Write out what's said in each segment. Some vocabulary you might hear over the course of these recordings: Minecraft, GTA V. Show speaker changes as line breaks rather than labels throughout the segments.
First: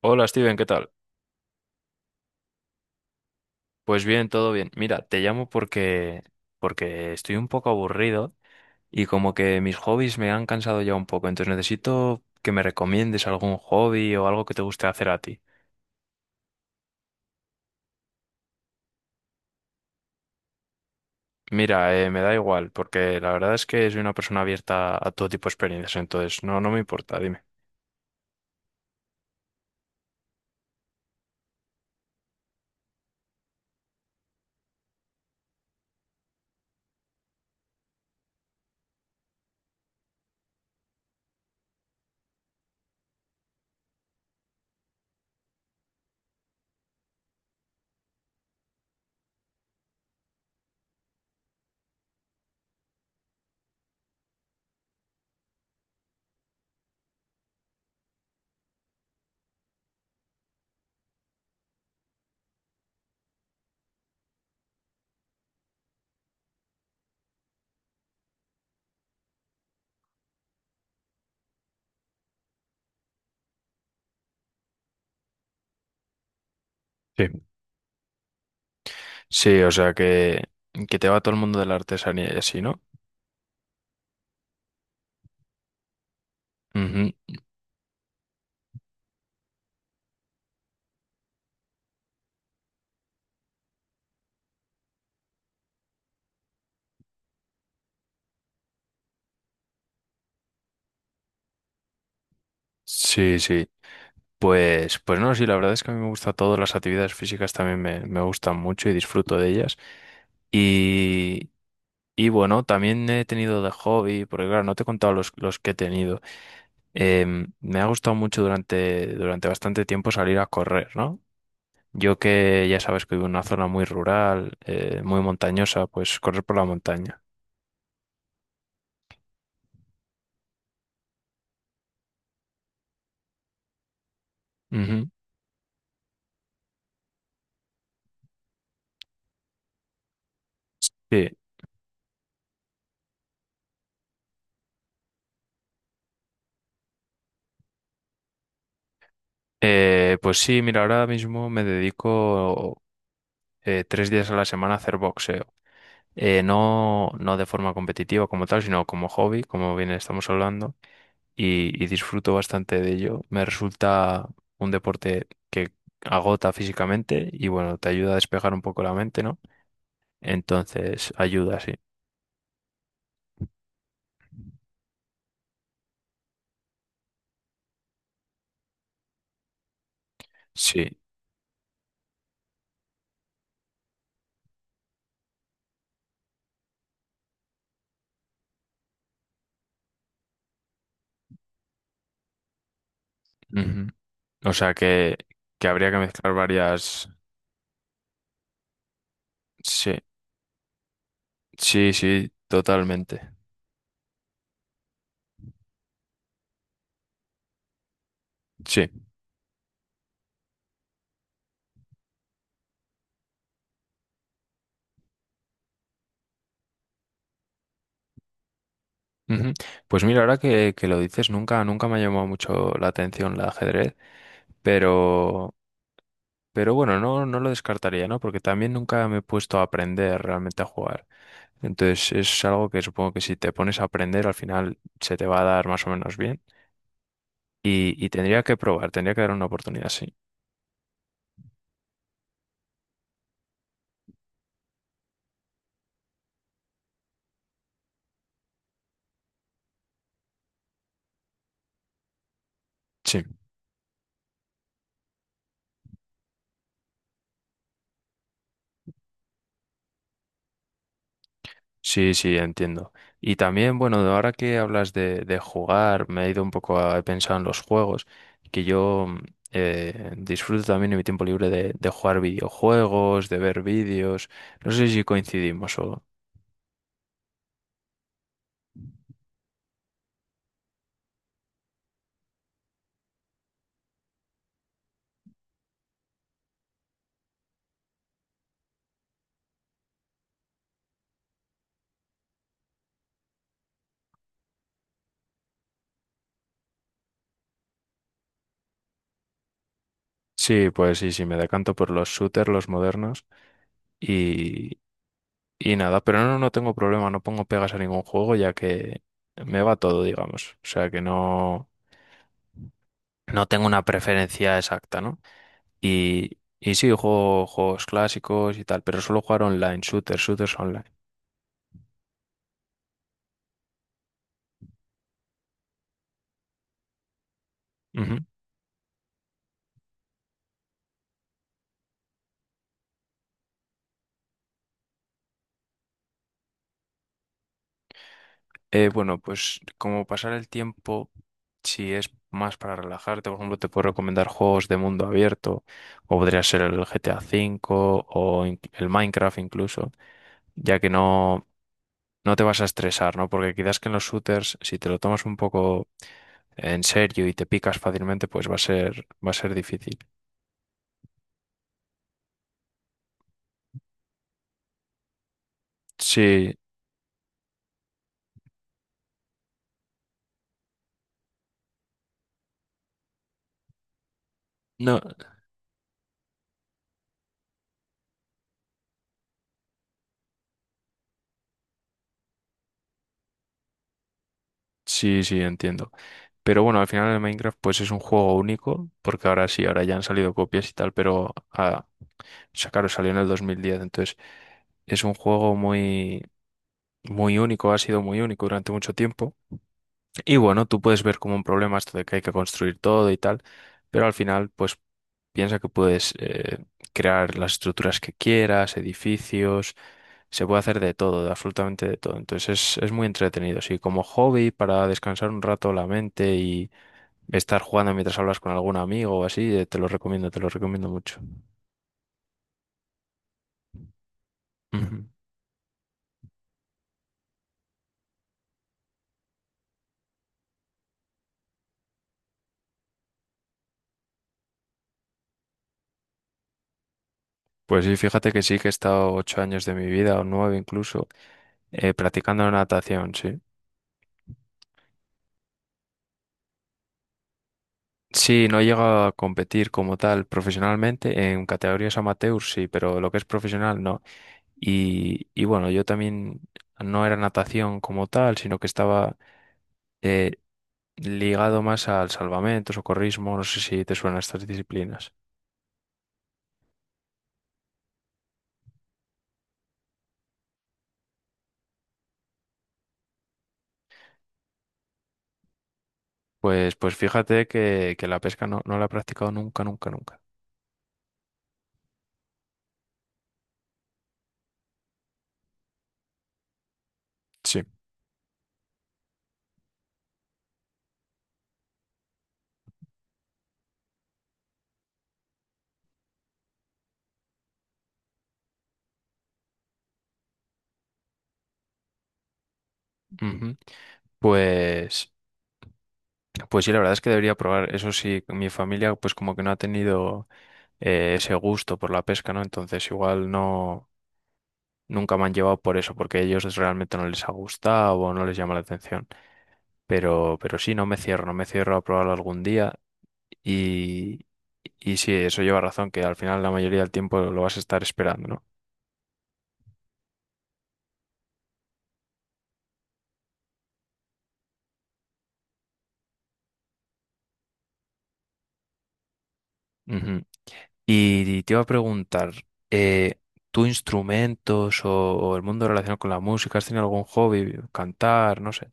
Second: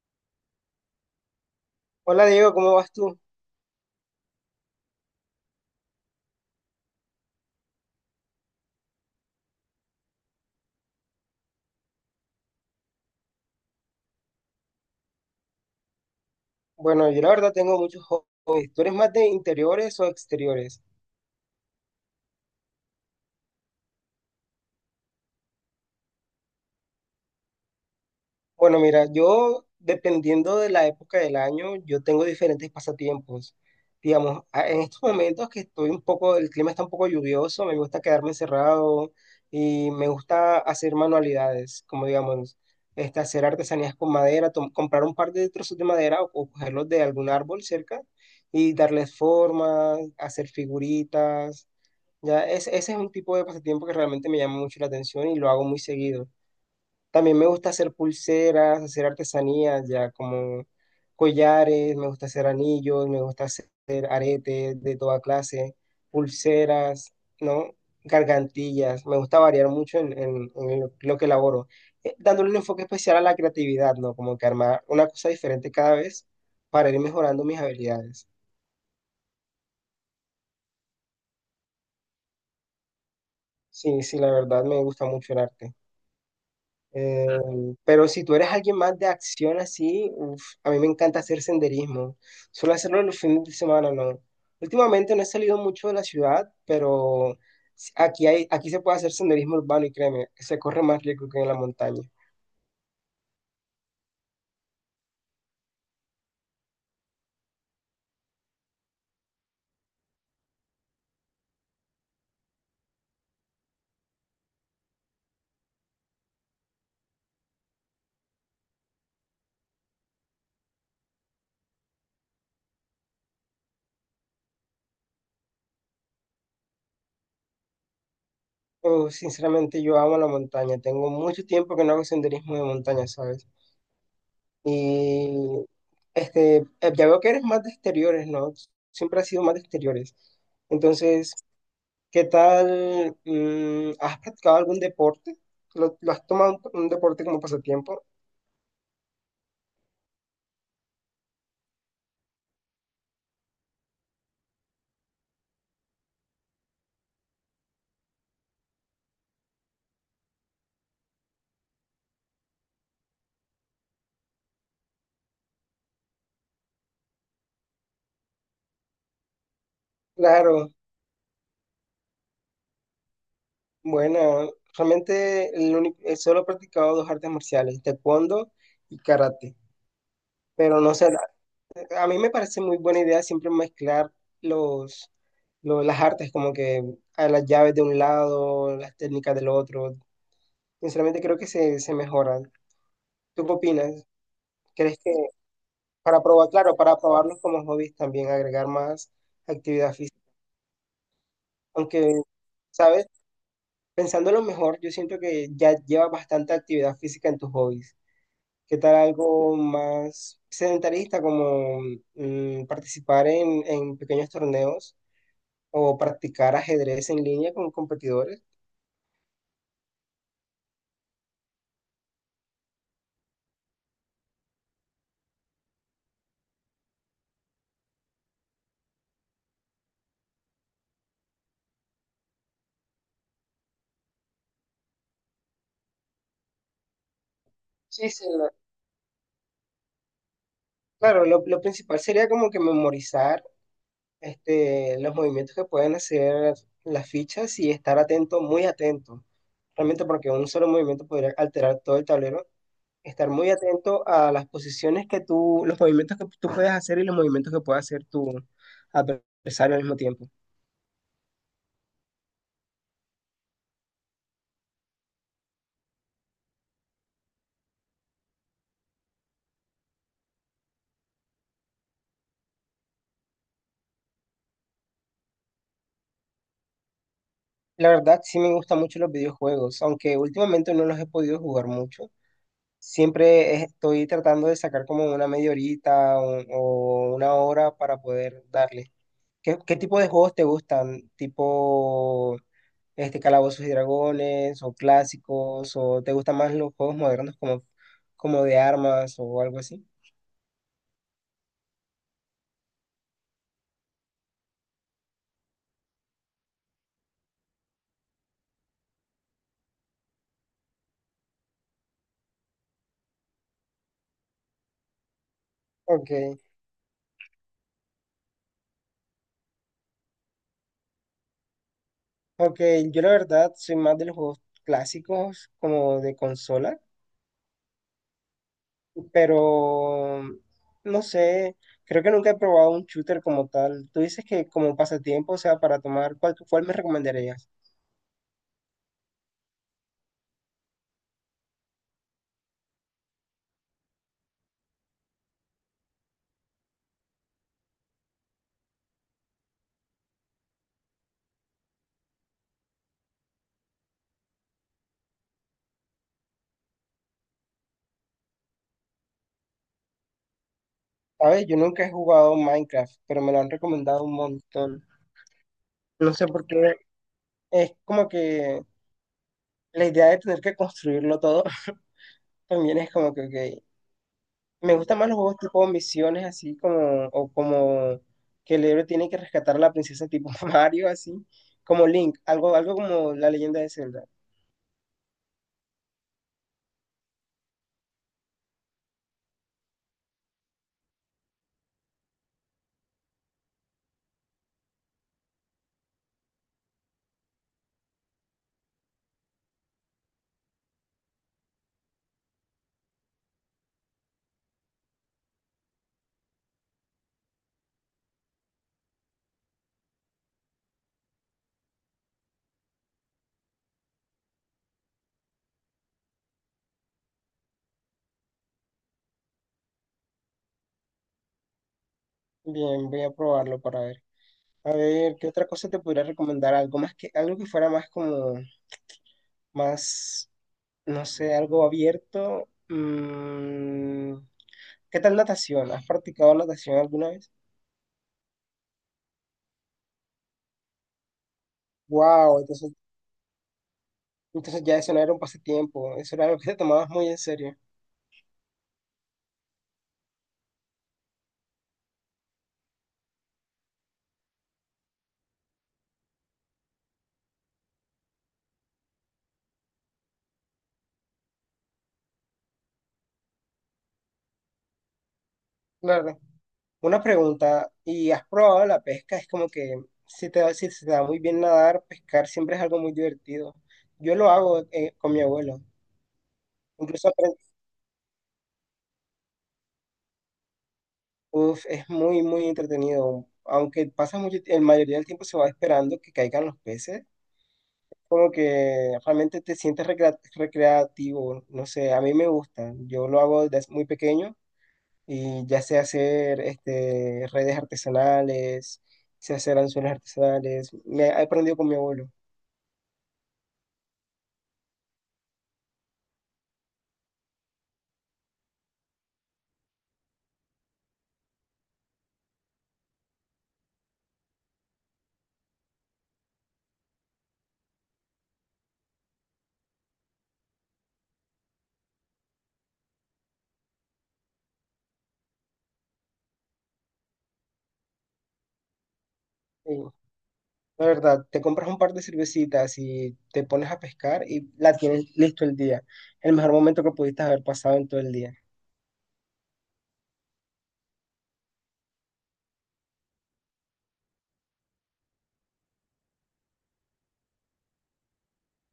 Hola Steven, ¿qué tal?
Hola Diego, ¿cómo vas tú?
Pues bien, todo bien. Mira, te llamo porque estoy un poco aburrido y como que mis hobbies me han cansado ya un poco, entonces necesito que me recomiendes algún hobby o algo que te guste hacer a ti.
Bueno, yo la verdad tengo muchos hobbies. ¿Tú eres más de interiores o exteriores?
Mira, me da igual, porque la verdad es que soy una persona abierta a todo tipo de experiencias, entonces no, no me importa, dime.
Bueno, mira, yo dependiendo de la época del año, yo tengo diferentes pasatiempos. Digamos, en estos momentos que estoy un poco, el clima está un poco lluvioso, me gusta quedarme encerrado y me gusta hacer manualidades, como digamos, hacer artesanías con madera, comprar un par de trozos de madera o cogerlos de algún árbol cerca y darles forma, hacer figuritas. Ya, es, ese es un tipo de pasatiempo que realmente me llama mucho la atención y lo hago muy seguido. También me gusta hacer pulseras, hacer artesanías, ya como collares, me gusta hacer anillos, me gusta hacer aretes de toda clase, pulseras, ¿no? Gargantillas. Me gusta variar mucho en lo que elaboro, dándole un enfoque especial a la creatividad, ¿no? Como que armar una cosa diferente cada vez para ir
Sí,
mejorando mis habilidades.
sí, o sea que te va todo el mundo de la artesanía y así, ¿no?
Sí, sí, la verdad me gusta mucho el arte.
Ujú.
Eh, pero si tú eres alguien más de acción así, uf, a mí me encanta hacer senderismo. Suelo hacerlo los fines de semana, no. Últimamente no he salido mucho de la ciudad, pero aquí hay, aquí se puede hacer senderismo urbano y créeme, se corre más rico que en la montaña.
Sí, sí. Pues no, sí, la verdad es que a mí me gusta todo, las actividades físicas también me gustan mucho y disfruto de ellas. Y, y bueno, también he tenido de hobby, porque claro, no te he contado los que he tenido. Me ha gustado mucho durante bastante tiempo salir a correr, ¿no? Yo que ya sabes que vivo en una zona muy rural, muy montañosa, pues correr por la montaña.
Uf, sinceramente yo amo la montaña. Tengo mucho tiempo que no hago senderismo de montaña, ¿sabes?
Ujú,
Y ya veo que eres más de exteriores, ¿no? Siempre has sido más de exteriores.
sí.
Entonces, ¿qué tal? ¿Has practicado algún deporte? Lo has tomado un deporte como pasatiempo?
Pues sí, mira, ahora mismo me dedico 3 días a la semana a hacer boxeo. No, no de forma competitiva como tal, sino como hobby, como bien estamos hablando, y disfruto bastante de ello. Me resulta un deporte que agota físicamente y bueno, te ayuda a despejar un poco la mente, ¿no?
Claro,
Entonces, ayuda, sí.
bueno, realmente solo he practicado dos artes marciales, taekwondo y karate. Pero no
Sí.
sé, a mí me parece muy buena idea siempre mezclar los, las artes, como que a las llaves de un lado, las técnicas del otro. Sinceramente creo que se mejoran. ¿Tú qué
Ujú.
opinas?
O sea
¿Crees que
que, habría que
para
mezclar
probar, claro, para
varias.
probarlos como hobbies también agregar más
Sí,
actividad física?
sí,
Aunque,
sí,
¿sabes?
totalmente.
Pensándolo mejor, yo siento que ya llevas bastante actividad física en tus hobbies. ¿Qué
Sí.
tal algo más sedentarista como participar en pequeños torneos o practicar ajedrez en línea con competidores?
Ujú. Pues mira, ahora que lo dices, nunca, nunca me ha llamado mucho la atención el ajedrez. Pero Pero bueno, no, no lo descartaría, ¿no? Porque también nunca me he puesto a aprender realmente a jugar. Entonces es algo que supongo que si te pones a aprender al final se te va a dar más o menos bien. Y,
Sí,
y
sí,
tendría que probar, tendría que dar una oportunidad, sí.
claro, lo principal sería como que memorizar los movimientos que pueden hacer las fichas y estar atento, muy atento. Realmente porque un solo movimiento podría alterar todo el tablero,
Sí,
estar muy atento a las posiciones que tú, los movimientos que tú puedes hacer y los movimientos que puede hacer tu adversario al mismo tiempo.
sí, sí, entiendo. Y también, bueno, ahora que hablas de jugar, me he ido un poco he pensado en los juegos, que yo disfruto también en mi tiempo libre de jugar videojuegos, de ver vídeos. No sé si coincidimos o...
La verdad, sí me gustan mucho los videojuegos, aunque últimamente no los he podido jugar mucho. Siempre estoy tratando de sacar como una media horita o, una hora para poder darle. Qué tipo de juegos te gustan? ¿Tipo Calabozos y Dragones o clásicos? ¿O te gustan más los juegos modernos como de armas o algo así?
Sí, pues sí, sí, me decanto por los shooters, los modernos y, y nada, pero no, no tengo problema, no pongo pegas a ningún juego ya que me va todo, digamos. O sea que no, no tengo una preferencia exacta, ¿no? Y,
Ok.
y sí, juego juegos clásicos y tal, pero solo jugar online, shooters, shooters online.
Ok, yo la verdad soy más de los juegos clásicos como de consola,
Ujú.
pero no sé, creo que nunca he probado un shooter como tal. Tú dices que como pasatiempo, o sea, para tomar, cuál me recomendarías?
Bueno, pues como pasar el tiempo, si es más para relajarte, por ejemplo, te puedo recomendar juegos de mundo abierto, o podría ser el GTA V o el Minecraft incluso ya que no, no te vas a estresar, ¿no? Porque quizás que en los shooters, si te lo tomas un poco en serio y te picas fácilmente, pues va a ser, difícil.
Sabes, yo nunca he jugado Minecraft, pero me lo han recomendado un montón. No sé por
Sí,
qué, es como que la idea de tener que construirlo todo también es como que, ok. Me gustan
no,
más los juegos tipo misiones, así como, o como que el héroe tiene que rescatar a la princesa tipo Mario, así, como Link, algo, algo como la leyenda de Zelda.
sí, sí, entiendo. Pero bueno, al final el Minecraft pues es un juego único, porque ahora sí, ahora ya han salido copias y tal, pero o sea, claro, salió en el 2010, entonces es un juego muy, muy único, ha sido muy único durante mucho tiempo. Y bueno, tú puedes ver como un problema esto de que hay que construir todo y tal, pero al final, pues piensa que puedes crear las estructuras que quieras, edificios, se puede hacer de todo, de absolutamente de todo. Entonces es muy entretenido, sí, como hobby para descansar un rato la mente y estar jugando mientras hablas con algún amigo o así, te lo recomiendo mucho.
Bien, voy a probarlo para ver. A
Ujú.
ver, ¿qué otra cosa te podría recomendar? Algo más que, algo que fuera más como, más, no sé, algo abierto. Mm, ¿qué tal natación? ¿Has practicado natación alguna vez?
Pues sí, fíjate que sí, que he estado 8 años de mi vida o 9 incluso
Wow,
practicando
entonces,
natación, sí.
entonces ya eso no era un pasatiempo, eso era algo que te tomabas muy en serio.
Sí, no llega a competir como tal profesionalmente. En categorías amateur sí, pero lo que es profesional no. Y bueno, yo también no era natación como tal, sino que estaba eh, ligado más al salvamento, socorrismo, no sé si te suenan estas disciplinas.
Claro. Una pregunta, ¿y has probado la pesca? Es como que si se te da muy bien nadar, pescar siempre es algo muy divertido. Yo lo hago con mi abuelo.
Pues
Incluso aprend-
fíjate que la pesca no, no la he practicado nunca, nunca, nunca.
Uf, es muy, muy entretenido. Aunque pasa mucho, la mayoría del tiempo se va esperando que caigan los peces.
Sí.
Como que realmente te sientes recreativo. No sé, a mí me gusta. Yo lo hago desde muy pequeño y ya sé hacer redes artesanales, sé hacer anzuelos artesanales. Me he aprendido con mi abuelo.
Ujú. Pues, Pues sí, la verdad es que debería probar. Eso sí, mi familia pues como que no ha tenido ese gusto por la pesca, ¿no? Entonces igual no, nunca me han llevado por eso, porque a ellos realmente no les ha gustado o no les llama la atención. Pero sí, no me cierro, no me cierro a probarlo algún día. Y, y sí, eso lleva razón, que al final la mayoría del tiempo lo vas a estar esperando, ¿no?
Sí, la verdad, te compras un par de cervecitas y te pones a pescar y la tienes listo el día. El mejor momento que pudiste haber pasado en todo el día.
Ujú. Y te iba a preguntar, eh, ¿tú instrumentos o el mundo relacionado con la música? ¿Has tenido algún hobby? ¿Cantar? No sé.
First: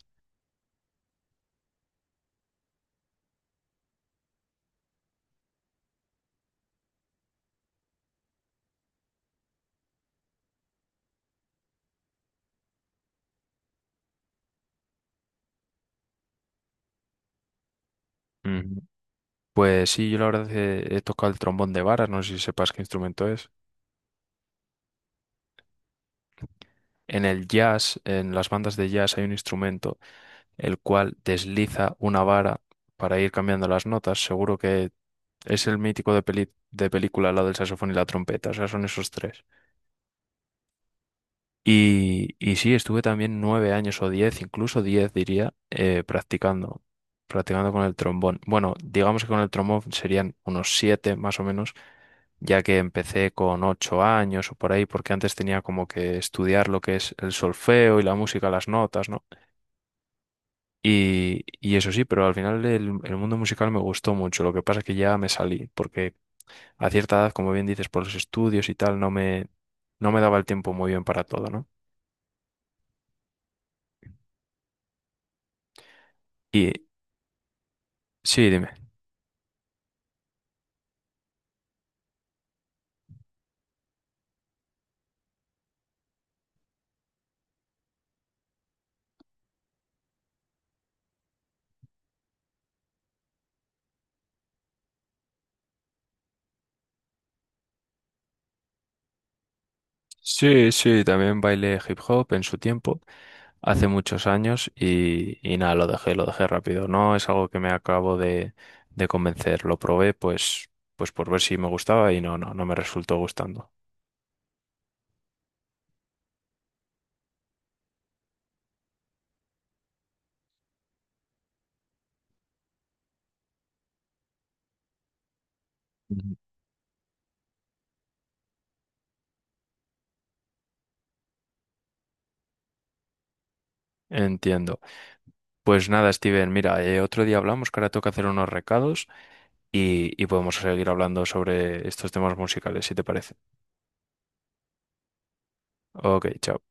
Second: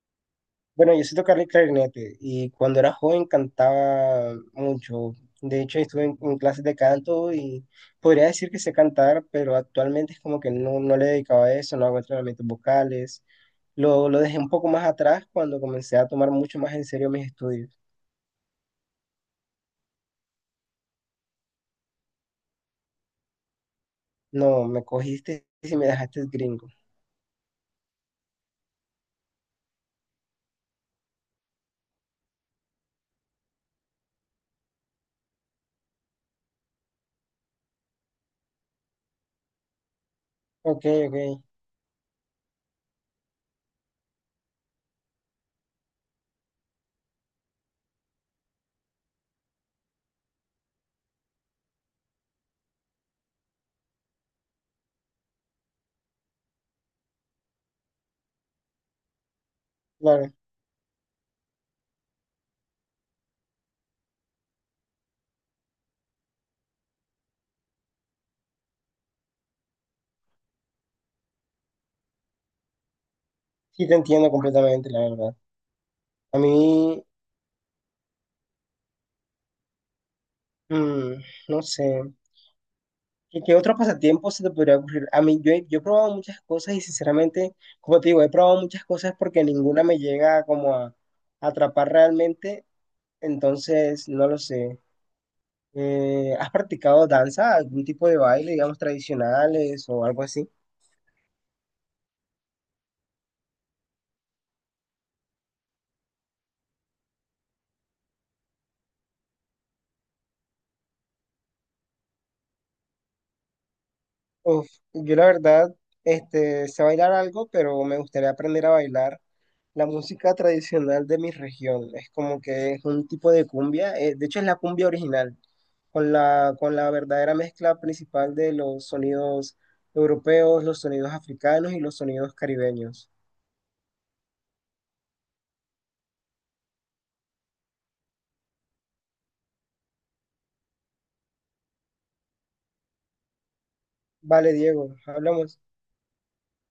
Bueno, yo sé tocar el clarinete y cuando era joven cantaba mucho. De hecho, estuve en clases de canto y podría decir que sé cantar, pero actualmente es como que no, no le dedicaba a eso, no hago entrenamientos vocales. Lo dejé un poco más atrás cuando comencé a tomar mucho más en serio mis estudios.
Ujú. Pues sí, yo la verdad he tocado el trombón de vara, no sé si sepas qué instrumento es.
No, me cogiste y me dejaste gringo.
En el jazz, en las bandas de jazz hay un instrumento el cual desliza una vara para ir cambiando las notas. Seguro que es el mítico de de película, la del saxofón y la trompeta, o sea, son esos tres.
Ok, ok,
Y sí, estuve también 9 años o 10, incluso 10 diría, practicando con el trombón. Bueno, digamos que con el trombón serían unos 7 más o menos, ya que empecé con 8 años o por ahí, porque antes tenía como que estudiar lo que es el solfeo y la música, las notas, ¿no?
claro.
Y eso sí, pero al final el mundo musical me gustó mucho. Lo que pasa es que ya me salí, porque a cierta edad, como bien dices, por los estudios y tal, no me daba el tiempo muy bien para todo, ¿no?
Sí, te entiendo completamente, la verdad. A
Y
mí,
sí, dime.
mm, no sé, qué otro pasatiempo se te podría ocurrir? A mí, yo he probado muchas cosas y sinceramente, como te digo, he probado muchas cosas porque ninguna me llega como a atrapar realmente, entonces, no lo sé. ¿Has practicado danza, algún tipo de baile, digamos, tradicionales o algo así?
Sí, sí, también bailé hip hop en su tiempo, hace muchos años, y nada, lo dejé rápido. No es algo que me acabo de convencer. Lo probé pues por ver si me gustaba y no, no, no me resultó gustando.
Uf, yo la verdad, sé bailar algo, pero me gustaría aprender a bailar la música tradicional de mi región. Es como que es un tipo de cumbia, de hecho es la cumbia original,
Ujú.
con la verdadera mezcla principal de los sonidos europeos, los sonidos africanos y los sonidos caribeños.
Entiendo. Pues nada, Steven, mira, otro día hablamos, que ahora toca hacer unos recados y podemos seguir hablando sobre estos temas musicales, si te parece.
Vale, Diego, hablamos.
Ok, chao.